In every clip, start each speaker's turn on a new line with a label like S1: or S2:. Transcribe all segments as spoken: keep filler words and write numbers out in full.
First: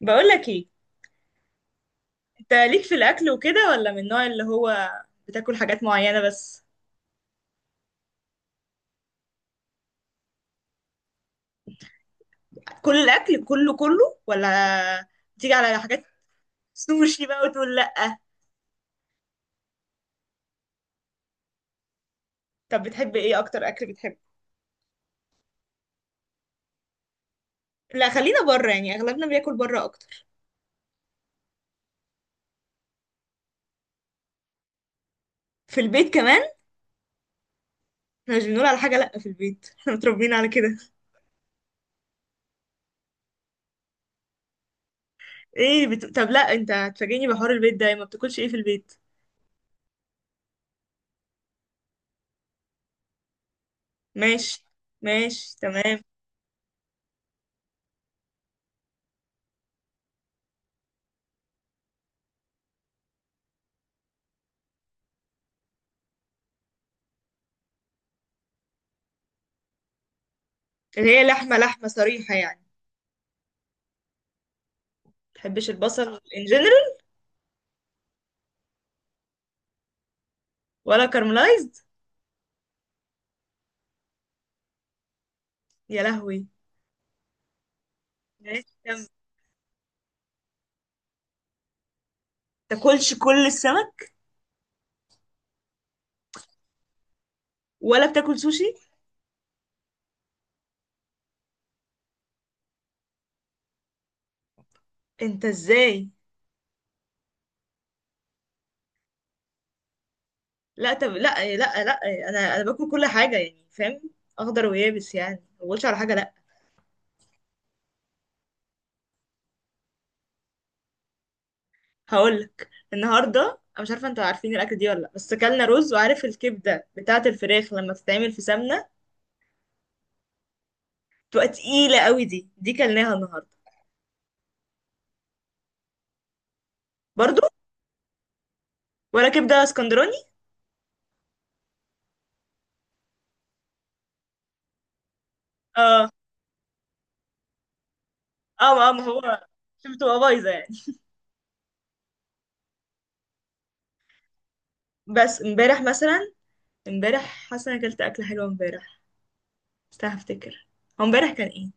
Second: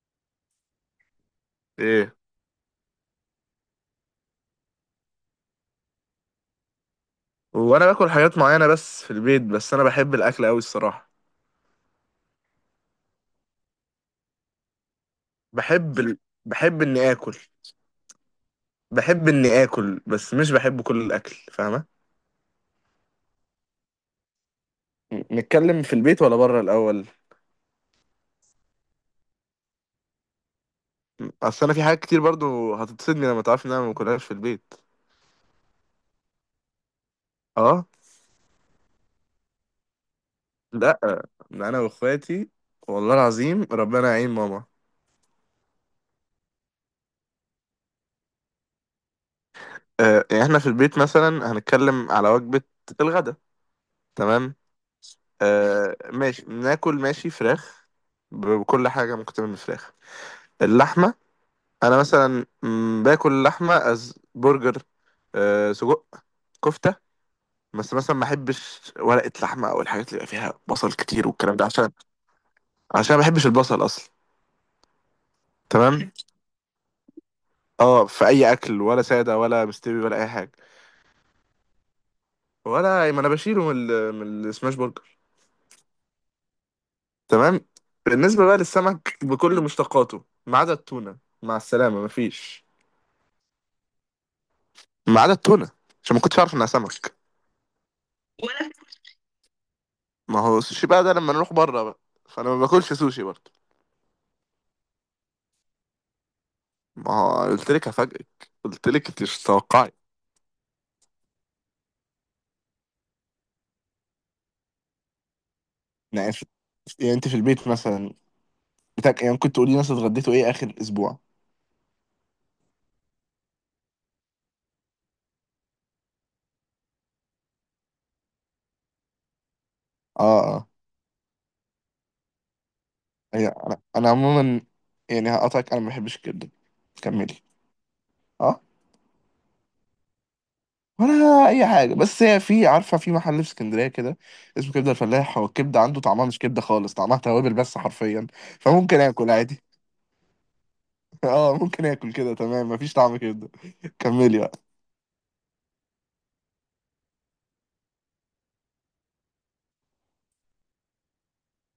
S1: بقول لك ايه؟
S2: ايه.
S1: انت ليك في الاكل وكده، ولا من النوع اللي هو بتاكل حاجات معينه بس؟
S2: وانا باكل حاجات معينه بس في البيت، بس انا بحب الاكل قوي الصراحه.
S1: كل الاكل كله كله، ولا تيجي على
S2: بحب
S1: حاجات؟
S2: ال... بحب اني
S1: سوشي
S2: اكل.
S1: بقى وتقول لا؟
S2: بحب اني اكل بس مش بحب كل الاكل، فاهمه؟
S1: طب بتحب ايه اكتر اكل بتحبه؟
S2: م- نتكلم في البيت ولا بره الاول؟
S1: لا خلينا بره، يعني اغلبنا بياكل بره اكتر.
S2: م- اصل انا في حاجات كتير برضو هتتصدمي لما تعرفي ان انا ما باكلهاش في البيت.
S1: في البيت كمان؟
S2: اه.
S1: احنا مش بنقول على حاجه لا في البيت، احنا متربيين على كده.
S2: لا، ده انا واخواتي، والله العظيم ربنا يعين ماما.
S1: ايه بت... طب، لا، انت هتفاجئني بحوار البيت ده، ما بتاكلش ايه في البيت؟
S2: آه يعني احنا في البيت مثلا هنتكلم على وجبه الغداء. تمام.
S1: ماشي. ماشي،
S2: آه
S1: تمام.
S2: ماشي، ناكل ماشي فراخ. ب- بكل حاجه ممكن تعمل من فراخ، اللحمة. أنا مثلا مم، باكل لحمة أز برجر، أه سجق، كفتة. بس مثلا ما أحبش ورقة لحمة أو الحاجات اللي بيبقى فيها بصل
S1: اللي هي
S2: كتير والكلام
S1: لحمه
S2: ده،
S1: لحمه
S2: عشان
S1: صريحه يعني، ما
S2: عشان ما بحبش البصل أصلا.
S1: بتحبش
S2: تمام.
S1: البصل ان جنرال؟
S2: اه في أي أكل، ولا سادة ولا مستوي ولا أي حاجة.
S1: ولا كارملايزد؟
S2: ولا ما أنا بشيله من ال... من السماش برجر.
S1: يا لهوي.
S2: تمام. بالنسبة بقى
S1: ماشي، كمل.
S2: للسمك بكل مشتقاته ما عدا التونة، مع السلامة مفيش.
S1: تاكلش كل السمك؟
S2: ما عدا التونة عشان ما كنتش أعرف إنها سمك.
S1: ولا بتاكل سوشي؟
S2: ما هو السوشي بقى ده لما نروح بره بقى، فانا ما باكلش سوشي برضه.
S1: انت ازاي؟
S2: ما هو قلت لك هفاجئك، قلت لك انت مش متوقعي.
S1: لا، طب، لا، لا، لا، انا انا باكل كل حاجه يعني فاهم، اخضر ويابس، يعني ما بقولش على حاجه
S2: يعني
S1: لا.
S2: في... يعني انت في البيت مثلا بتاك... يعني ممكن تقولي مثلا اتغديتوا ايه اخر اسبوع؟
S1: هقولك النهارده، انا مش عارفه انتوا عارفين الاكل دي ولا لا، بس اكلنا رز، وعارف الكبده بتاعه الفراخ لما بتتعمل في سمنه
S2: اه اه.
S1: بتبقى تقيله قوي، دي دي كلناها النهارده.
S2: يعني انا انا عموما، يعني هقطعك، انا ما بحبش الكبده. كملي.
S1: برضو؟
S2: اه.
S1: ولا كبده اسكندراني؟
S2: ولا اي حاجه، بس هي في عارفه في محل في اسكندريه كده اسمه كبده الفلاح، هو الكبده عنده
S1: اه،
S2: طعمها مش كبده خالص، طعمها توابل بس حرفيا،
S1: اه، اه،
S2: فممكن
S1: ما
S2: اكل
S1: هو
S2: عادي.
S1: شو بتبقى بايظه يعني.
S2: اه ممكن اكل كده، تمام، مفيش طعم كبده. كملي بقى.
S1: بس امبارح مثلا، امبارح حاسه انا اكلت اكله حلوه امبارح، استنى هفتكر، هو امبارح كان ايه؟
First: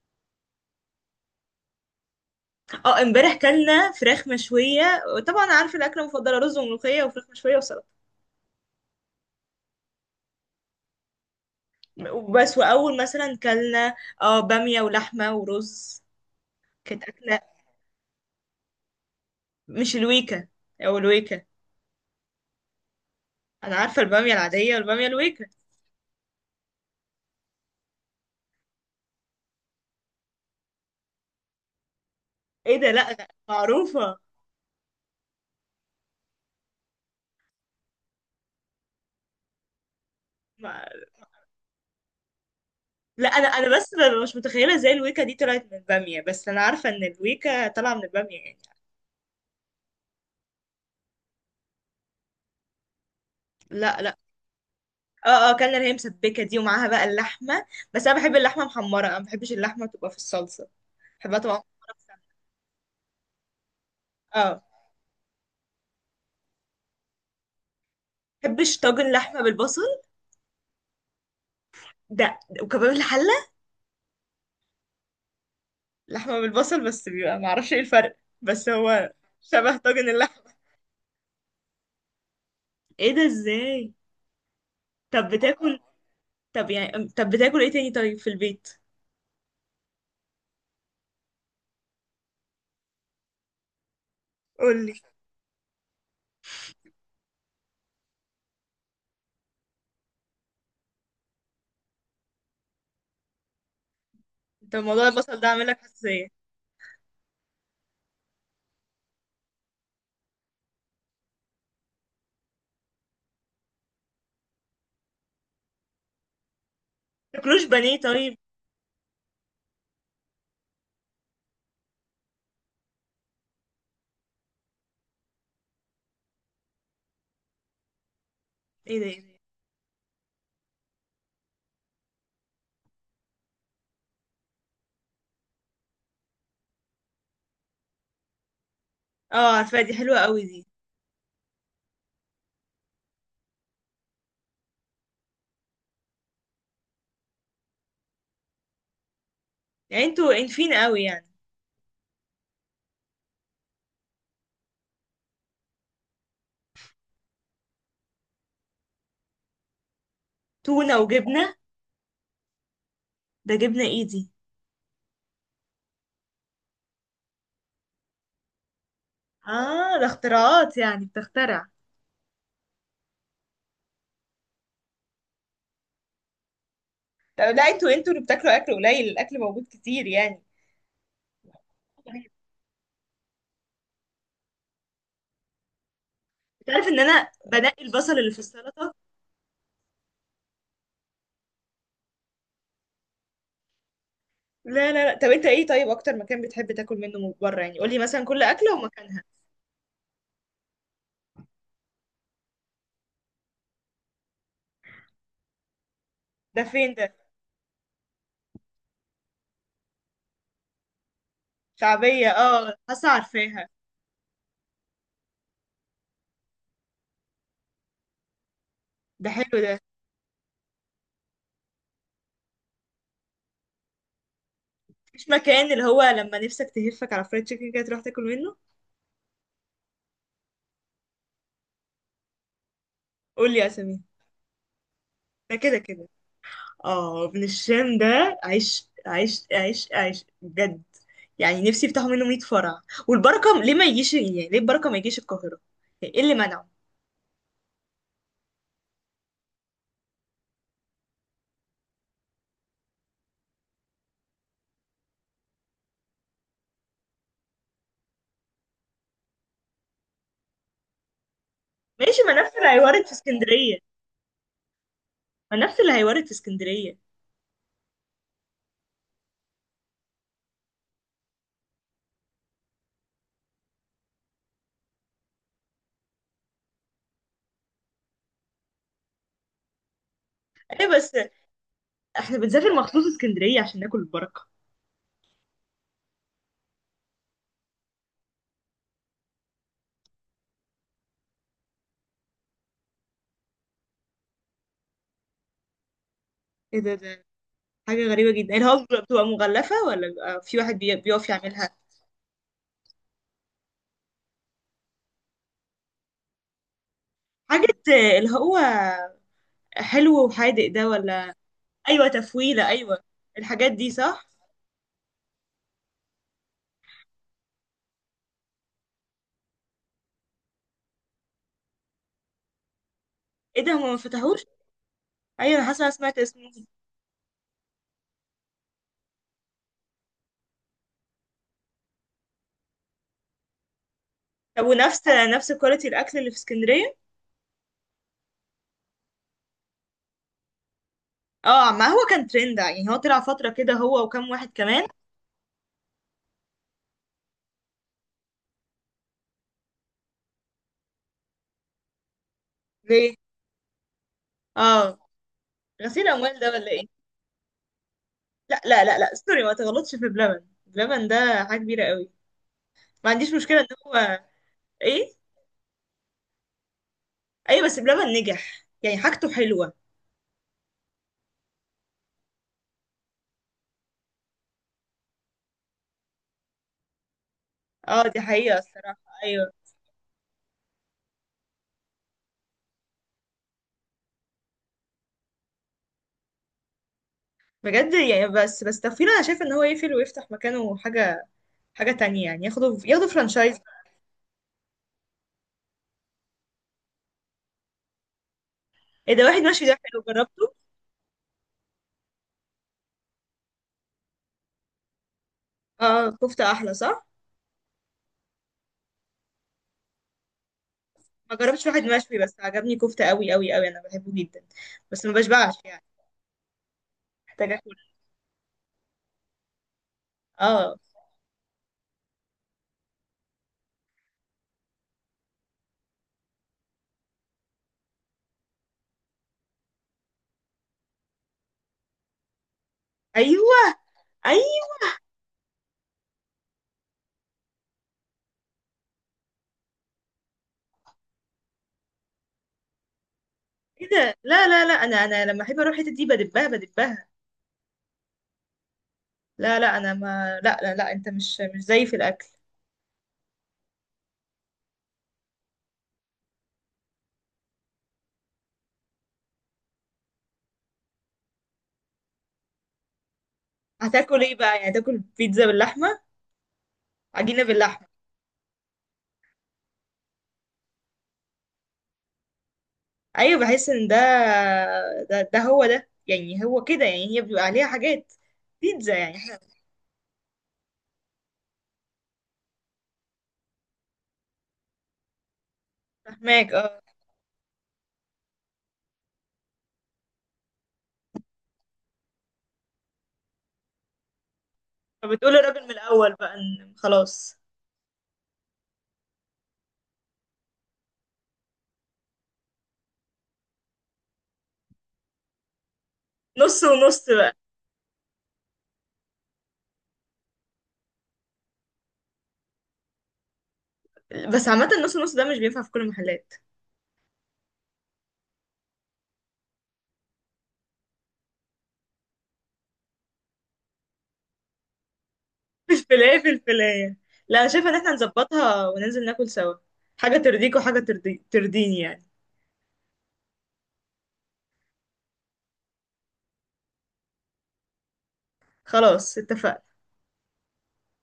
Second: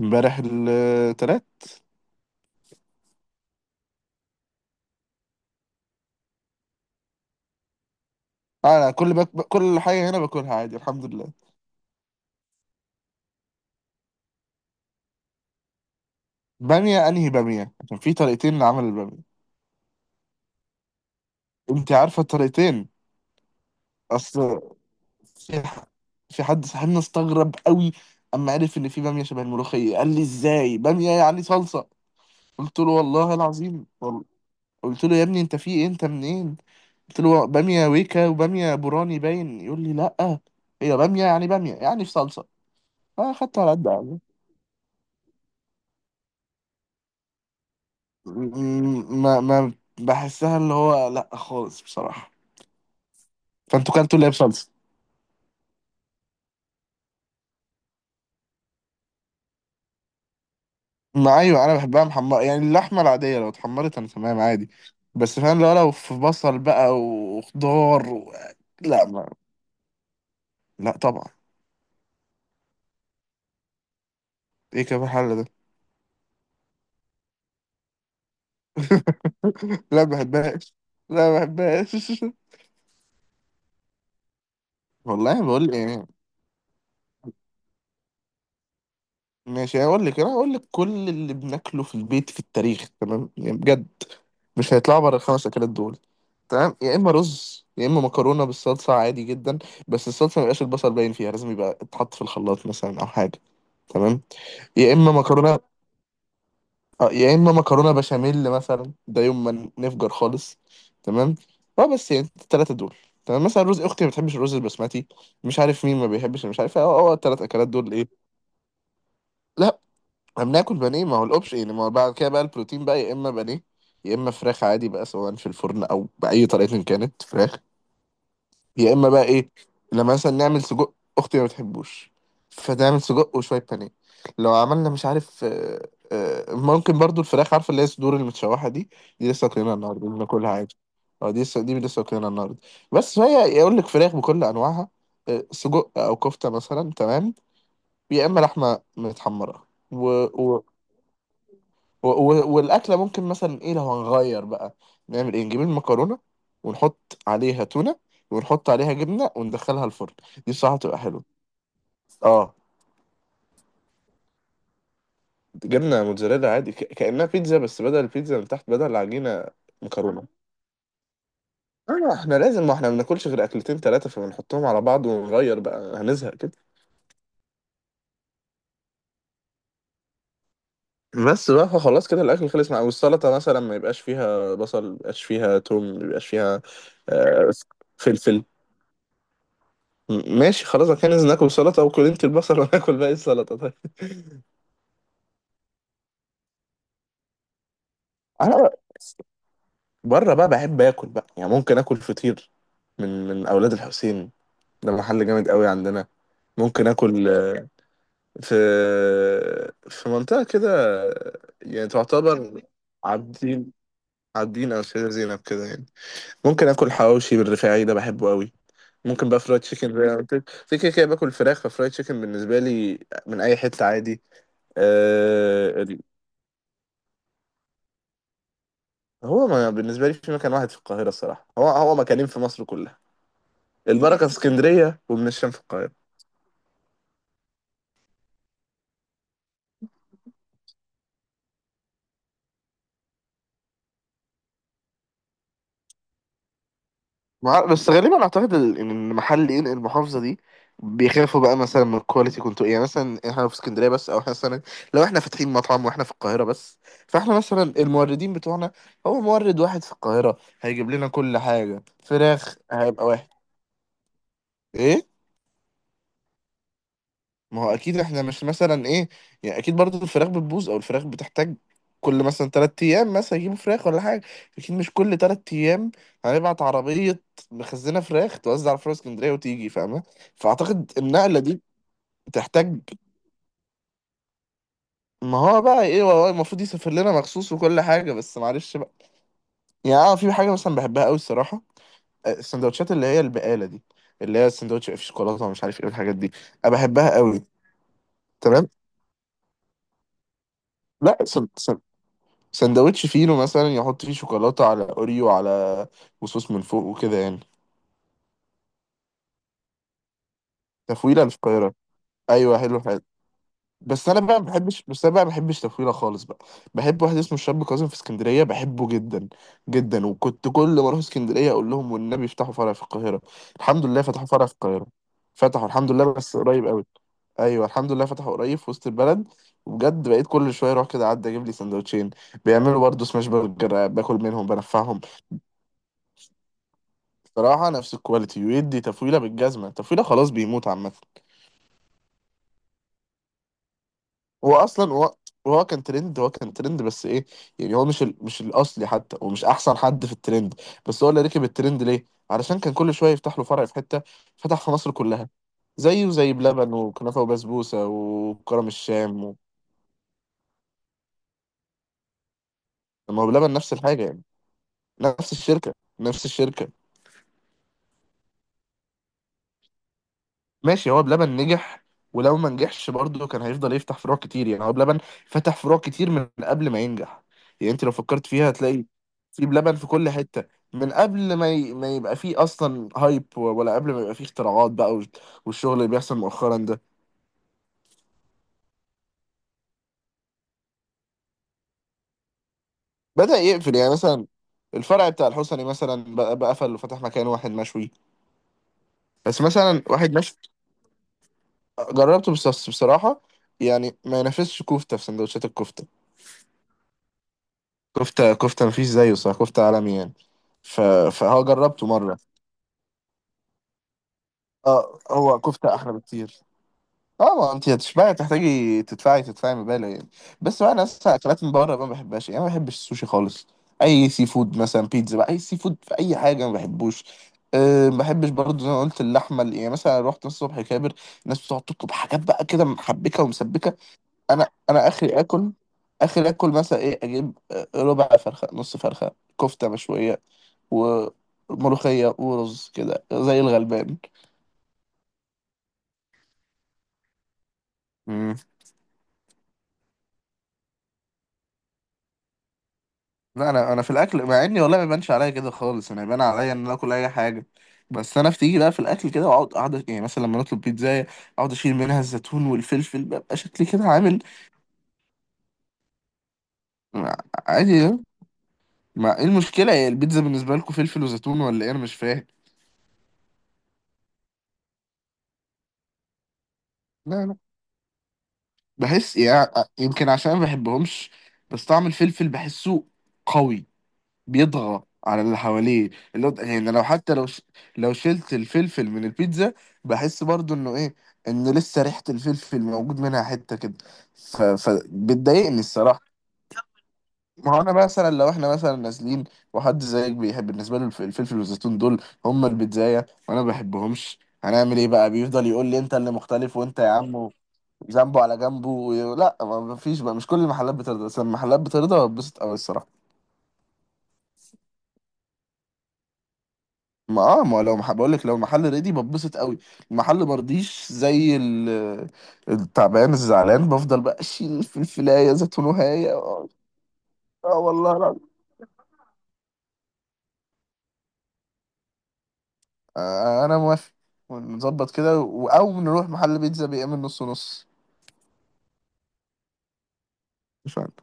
S2: امبارح التلات.
S1: اه، امبارح كلنا فراخ مشويه، طبعا عارفه الاكله المفضله رز وملوخيه وفراخ مشويه وسلطه.
S2: اه انا كل بك... كل حاجه هنا باكلها عادي الحمد لله.
S1: وبس، واول مثلا كلنا اه باميه ولحمه ورز، كانت
S2: باميه انهي
S1: اكله.
S2: باميه؟ عشان في طريقتين لعمل الباميه،
S1: مش الويكا او الويكا؟
S2: انت عارفه الطريقتين؟
S1: انا عارفه الباميه
S2: اصل
S1: العاديه والباميه الويكا.
S2: في ح- في حد صاحبنا استغرب قوي اما عرف ان في باميه شبه الملوخيه، قال لي ازاي باميه يعني صلصه؟
S1: ايه
S2: قلت له
S1: ده؟ لا، لا،
S2: والله العظيم
S1: معروفه.
S2: وال- قلت له يا ابني انت في ايه، انت منين؟ قلت له باميه ويكا وباميه بوراني، باين يقول لي لا.
S1: ما...
S2: هي باميه يعني، باميه يعني في صلصه،
S1: لا، انا
S2: فاخدته على
S1: انا بس
S2: قد.
S1: ببقى مش متخيله ازاي الويكا دي طلعت من الباميه، بس انا عارفه ان الويكا طالعه من الباميه يعني.
S2: م- ما ما بحسها اللي هو لا خالص بصراحة. فانتوا كلتوا
S1: لا.
S2: اللي هي بصلصة.
S1: اه، اه، كان اللي هي مسبكه دي ومعاها بقى اللحمه، بس انا بحب اللحمه محمره، انا ما بحبش اللحمه تبقى في الصلصه، بحبها
S2: ما
S1: تبقى
S2: ايوه انا
S1: محمره في
S2: بحبها
S1: سمنة.
S2: محمرة يعني، اللحمة العادية لو اتحمرت انا تمام
S1: اه.
S2: عادي. بس فاهم، لو لو في بصل بقى وخضار و...
S1: ما بحبش
S2: لا
S1: طاجن
S2: ما...
S1: لحمه بالبصل.
S2: لا طبعا.
S1: ده ده- وكباب الحله،
S2: ايه كيف الحل ده؟
S1: لحمه بالبصل، بس بيبقى ما اعرفش ايه الفرق، بس هو شبه
S2: لا ما
S1: طاجن اللحمه.
S2: بحبهاش، لا ما بحبهاش.
S1: ايه ده؟ ازاي؟ طب
S2: والله بقول لك
S1: بتاكل
S2: يعني.
S1: طب يعني طب بتاكل ايه تاني طيب في البيت؟
S2: ماشي هقول لك، انا هقول لك كل اللي بناكله في البيت في التاريخ، تمام يعني بجد، مش
S1: قولي.
S2: هيطلعوا بره الخمس اكلات دول. تمام. يا اما رز، يا اما مكرونه بالصلصه عادي جدا، بس الصلصه ما يبقاش البصل باين فيها، لازم يبقى اتحط في الخلاط مثلا او حاجه. تمام.
S1: انت
S2: يا
S1: موضوع
S2: اما
S1: البصل ده
S2: مكرونه
S1: عامل لك حساسيه؟
S2: آه، يا اما مكرونه بشاميل مثلا، ده يوم ما نفجر خالص. تمام. اه بس يعني الثلاثه دول. تمام. مثلا رز، اختي ما بتحبش الرز البسمتي، مش عارف مين ما بيحبش، مش عارف اه اه الثلاث
S1: تاكلوش
S2: اكلات دول
S1: بانيه
S2: ايه.
S1: طيب؟
S2: لا، احنا بناكل بانيه، ما هو الاوبشن يعني، ما هو بعد كده بقى البروتين بقى، يا اما بانيه، يا اما فراخ عادي بقى سواء في الفرن او باي طريقه إن كانت فراخ، يا
S1: ايه ده؟
S2: اما
S1: ايه
S2: بقى
S1: ده؟
S2: ايه لما مثلا نعمل سجق، اختي ما بتحبوش فتعمل سجق وشويه بانيه. لو عملنا مش عارف، آه، آه، ممكن برضو الفراخ، عارفه اللي هي الصدور المتشوحه دي، دي لسه
S1: اه
S2: واكلينها
S1: عارفه دي،
S2: النهارده، دي
S1: حلوه قوي
S2: بناكلها
S1: دي.
S2: عادي. اه دي لسه دي لسه واكلينها النهارده، بس فهي يقول لك فراخ بكل انواعها، آه، سجق او كفته مثلا. تمام. يا اما لحمه متحمره
S1: يعني انتوا
S2: و...
S1: انفين قوي يعني.
S2: و- و- والاكله ممكن مثلا ايه، لو هنغير بقى نعمل ايه، نجيب المكرونه ونحط عليها تونه ونحط عليها جبنه وندخلها الفرن، دي بصراحه
S1: تونه
S2: تبقى حلوه.
S1: وجبنه؟
S2: اه
S1: ده جبنه ايدي؟
S2: جبنه موتزاريلا عادي، ك- كانها بيتزا، بس بدل البيتزا من تحت، بدل العجينه
S1: اه، ده
S2: مكرونه.
S1: اختراعات يعني، بتخترع.
S2: اه احنا لازم، ما احنا ما بناكلش غير اكلتين ثلاثه، فبنحطهم على بعض ونغير بقى هنزهق كده.
S1: طب لا، انتوا انتوا اللي بتاكلوا اكل قليل، الاكل موجود كتير يعني.
S2: بس بقى فخلاص كده الاكل خلص، مع، والسلطه مثلا ما يبقاش فيها بصل، ما يبقاش فيها توم، ما يبقاش فيها
S1: تعرف ان انا
S2: آه،
S1: بنقي البصل اللي في
S2: فلفل.
S1: السلطة؟
S2: م- ماشي خلاص، انا كان ناكل سلطه او كل انت البصل وناكل باقي السلطه، طيب.
S1: لا، لا، لا، طب انت ايه طيب؟ اكتر مكان بتحب تاكل منه من بره، يعني قولي مثلا كل
S2: انا
S1: اكله
S2: بقى-
S1: ومكانها.
S2: بره بقى بحب اكل بقى يعني، ممكن اكل فطير من من اولاد الحسين، ده محل جامد قوي عندنا.
S1: ده
S2: ممكن
S1: فين ده؟
S2: اكل آه، في في منطقه كده، آه، يعني
S1: شعبية،
S2: تعتبر
S1: اه، حاسة عارفاها.
S2: عابدين، عابدين او سيدة زينب كده يعني. ممكن اكل حواوشي بالرفاعي، ده بحبه قوي. ممكن
S1: ده
S2: بقى
S1: حلو
S2: فرايد
S1: ده.
S2: تشيكن زي ما قلت لك. في كده كده باكل فراخ، ففرايد تشيكن بالنسبه لي من اي حته عادي.
S1: مفيش مكان اللي هو لما نفسك تهفك على فرايد تشيكن كده تروح تاكل منه؟
S2: هو ما بالنسبة لي في مكان واحد في القاهرة الصراحة، هو هو مكانين في مصر كلها.
S1: قول لي يا سمير.
S2: البركة في اسكندرية، وابن الشام
S1: ده
S2: في
S1: كده
S2: القاهرة.
S1: كده. اه، ابن الشام ده عيش عيش عيش عيش بجد، يعني نفسي يفتحوا منه مية فرع. والبركه ليه ما يجيش، يعني ليه البركه ما يجيش القاهره؟ يعني ايه اللي منعه؟
S2: مع... بس غالبا اعتقد ال- ان محل ينقل المحافظه دي، بيخافوا بقى مثلا من الكواليتي، كنتوا يعني مثلا احنا في اسكندريه بس، او مثلا لو احنا فاتحين مطعم واحنا في القاهره بس، فاحنا مثلا الموردين بتوعنا، هو مورد واحد في القاهره هيجيب لنا كل حاجه،
S1: ماشي، ما نفس
S2: فراخ
S1: اللي هيوارد
S2: هيبقى
S1: في
S2: واحد.
S1: اسكندريه.
S2: ايه
S1: ما نفس اللي هيوارد في اسكندريه.
S2: ما هو اكيد، احنا مش مثلا ايه، يعني اكيد برضو الفراخ بتبوظ او الفراخ بتحتاج، كل مثلا تلات ايام مثلا يجيبوا فراخ ولا حاجه، اكيد مش كل تلات ايام هنبعت عربيه مخزنه فراخ توزع على فروع اسكندريه وتيجي، فاهمه؟
S1: ايه
S2: فاعتقد
S1: بس،
S2: النقله دي
S1: احنا بنسافر
S2: بتحتاج.
S1: مخصوص اسكندريه عشان ناكل البركه.
S2: ما هو بقى ايه، والله المفروض يسافر لنا مخصوص وكل حاجه، بس معلش بقى. يعني اه في حاجه مثلا بحبها قوي الصراحه، آه، السندوتشات اللي هي البقاله دي، اللي هي السندوتش في شوكولاته ومش عارف ايه الحاجات دي، انا
S1: ايه ده؟
S2: بحبها
S1: ده
S2: قوي.
S1: حاجه غريبه جدا. اللي
S2: تمام.
S1: هو بتبقى مغلفه، ولا بيبقى في واحد بي-
S2: لا،
S1: بيقف يعملها؟
S2: سندوتش فينو مثلا يحط فيه شوكولاته على اوريو، على وصوص من فوق وكده يعني.
S1: حاجه اللي هو حلو وحادق ده،
S2: تفويله
S1: ولا؟
S2: الفقيره.
S1: ايوه
S2: ايوه
S1: تفويله،
S2: حلو
S1: ايوه.
S2: حلو.
S1: الحاجات دي
S2: بس انا
S1: صح؟
S2: بقى ما بحبش بس انا بقى ما بحبش تفويله خالص بقى. بحب واحد اسمه الشاب كاظم في اسكندريه، بحبه جدا جدا، وكنت كل ما اروح اسكندريه اقول لهم والنبي افتحوا فرع في القاهره.
S1: ايه ده؟
S2: الحمد
S1: هما ما
S2: لله فتحوا
S1: فتحوش؟
S2: فرع في القاهره،
S1: ايوه،
S2: فتحوا
S1: انا حاسه إن أنا
S2: الحمد لله
S1: سمعت
S2: بس
S1: اسمه.
S2: قريب قوي. ايوه الحمد لله فتحوا قريب في وسط البلد، وبجد بقيت كل شويه اروح كده اعدي اجيب لي سندوتشين. بيعملوا برضه سماش برجر، باكل منهم
S1: طب
S2: بنفعهم.
S1: ونفس نفس كواليتي الاكل اللي في اسكندريه؟
S2: صراحة نفس الكواليتي، ويدي تفويلة بالجزمة، تفويلة خلاص، بيموت عامة.
S1: اه، ما هو كان ترند يعني، هو طلع فتره كده هو وكم واحد
S2: هو
S1: كمان.
S2: أصلا هو هو كان ترند، هو كان ترند بس إيه، يعني هو مش ال... مش الأصلي حتى، ومش أحسن حد في الترند، بس هو اللي ركب الترند ليه؟ علشان كان كل شوية
S1: ليه؟
S2: يفتح له فرع في حتة، فتح في مصر
S1: اه.
S2: كلها.
S1: غسيل
S2: زيه زي
S1: اموال ده ولا
S2: بلبن
S1: ايه؟
S2: وكنافة وبسبوسة
S1: لا،
S2: وكرم
S1: لا، لا، لا،
S2: الشام و...
S1: سوري، ما تغلطش في بلبن، بلبن ده حاجه كبيره قوي، ما
S2: ما هو
S1: عنديش
S2: بلبن
S1: مشكله ان
S2: نفس الحاجة
S1: هو.
S2: يعني،
S1: ايه؟
S2: نفس الشركة نفس الشركة.
S1: ايوه، بس بلبن نجح، يعني حاجته حلوه.
S2: ماشي هو بلبن نجح، ولو ما نجحش برضه كان هيفضل يفتح فروع كتير، يعني هو بلبن فتح فروع كتير من قبل ما ينجح، يعني انت لو
S1: اه، دي
S2: فكرت فيها
S1: حقيقه
S2: هتلاقي
S1: الصراحه.
S2: في
S1: ايوه.
S2: بلبن في كل حتة، من قبل ما ي... ما يبقى فيه اصلا هايب، ولا قبل ما يبقى فيه اختراعات بقى وال- والشغل اللي بيحصل مؤخرا ده.
S1: بجد يعني، بس بس تفكير، انا شايف ان هو يقفل ويفتح مكانه حاجه، حاجه تانية يعني، ياخده ياخده
S2: بدأ
S1: فرانشايز.
S2: يقفل يعني، مثلا الفرع بتاع الحسني مثلا بقى بقى قفل وفتح مكان واحد مشوي.
S1: ايه ده؟
S2: بس
S1: واحد ماشي، ده
S2: مثلا
S1: حلو،
S2: واحد مشوي
S1: جربته.
S2: جربته، بس بس بصراحة يعني ما ينافسش كفتة في سندوتشات الكفتة.
S1: اه، كفته احلى صح؟
S2: كفتة كفتة مفيش زيه، صح كفتة عالمي يعني. ف...
S1: ما
S2: فهو
S1: جربتش واحد
S2: جربته مرة.
S1: مشوي، بس عجبني كفتة قوي قوي قوي، انا بحبه جدا.
S2: اه
S1: بس ما
S2: هو
S1: بشبعش
S2: كفتة
S1: يعني.
S2: أحلى بكتير. اه ما
S1: محتاجة
S2: انت
S1: اكل.
S2: هتشبعي، تحتاجي تدفعي تدفعي مبالغ يعني. بس بقى
S1: اه.
S2: انا اصلا اكلات من بره ما بحبهاش يعني، أنا ما بحبش السوشي خالص، اي سي فود مثلا، بيتزا بقى، اي سي فود في اي حاجه ما بحبوش. أه ما بحبش برضه زي ما قلت، اللحمه اللي- يعني مثلا رحت الصبح كابر، الناس بتقعد تطلب حاجات بقى كده محبكه
S1: ايوه،
S2: ومسبكه. انا
S1: ايوه.
S2: انا اخري اكل، اخري اكل مثلا ايه، اجيب آه، ربع فرخه، نص فرخه، كفته مشويه وملوخية ورز كده زي الغلبان.
S1: كده؟ لا، لا، لا، انا انا لما احب اروح الحتة دي بدبها بدبها.
S2: مم.
S1: لا، لا، انا ما لا، لا، لا، انت مش مش زيي في الاكل.
S2: لا انا انا في الاكل، مع اني والله ما بيبانش عليا كده خالص، انا يبان عليا ان انا اكل اي حاجه، بس انا بتيجي بقى في الاكل كده، واقعد اقعد يعني مثلا لما نطلب بيتزا اقعد اشيل منها الزيتون والفلفل، ببقى شكلي كده عامل.
S1: هتاكل ايه بقى يعني؟ تاكل بيتزا باللحمة؟ عجينة
S2: عادي
S1: باللحمة؟
S2: يعني. ما ايه المشكله، هي البيتزا بالنسبه لكم فلفل وزيتون ولا ايه، انا مش فاهم.
S1: ايوه، بحس ان ده، ده, ده هو ده يعني، هو كده يعني،
S2: لا
S1: هي
S2: لا
S1: بيبقى عليها حاجات. بيتزا
S2: بحس
S1: يعني.
S2: يعني، يمكن عشان ما بحبهمش، بس طعم الفلفل بحسه قوي، بيطغى على اللي حواليه. اللي هو
S1: فاهماك،
S2: يعني،
S1: اه.
S2: لو حتى لو ش... لو شلت الفلفل من البيتزا، بحس برضو انه ايه، انه لسه ريحة الفلفل موجود منها حتة كده، ف...
S1: فبتقول
S2: فبتضايقني
S1: الراجل من
S2: الصراحة.
S1: الاول بقى إن خلاص،
S2: ما هو انا مثلا لو احنا مثلا نازلين، وحد زيك بيحب بالنسبة له الف- الفلفل والزيتون دول هم البيتزاية، وانا ما بحبهمش، هنعمل ايه بقى؟ بيفضل يقول لي انت اللي مختلف،
S1: نص
S2: وانت يا
S1: ونص
S2: عم
S1: بقى.
S2: ذنبه على جنبه و... لا ما ما فيش بقى، مش كل المحلات بترضى، بس المحلات بترضى بتبسط قوي الصراحة.
S1: بس عامة النص نص ده مش بينفع في كل المحلات.
S2: ما اه ما لو مح... بقول لك لو المحل ريدي بتبسط قوي، المحل مرضيش زي ال... التعبان الزعلان بفضل بقى اشيل الفلفلايه زيتون وهاية
S1: الفلاية في
S2: اه.
S1: الفلاية. لا، أنا
S2: آه
S1: شايفة ان احنا
S2: والله العظيم.
S1: نظبطها وننزل ناكل سوا، حاجة ترضيك وحاجة ترضي... ترضيني يعني.
S2: آه انا موافق، نظبط كده و- او نروح محل بيتزا بيعمل نص نص.
S1: خلاص اتفقنا
S2: مش عارف.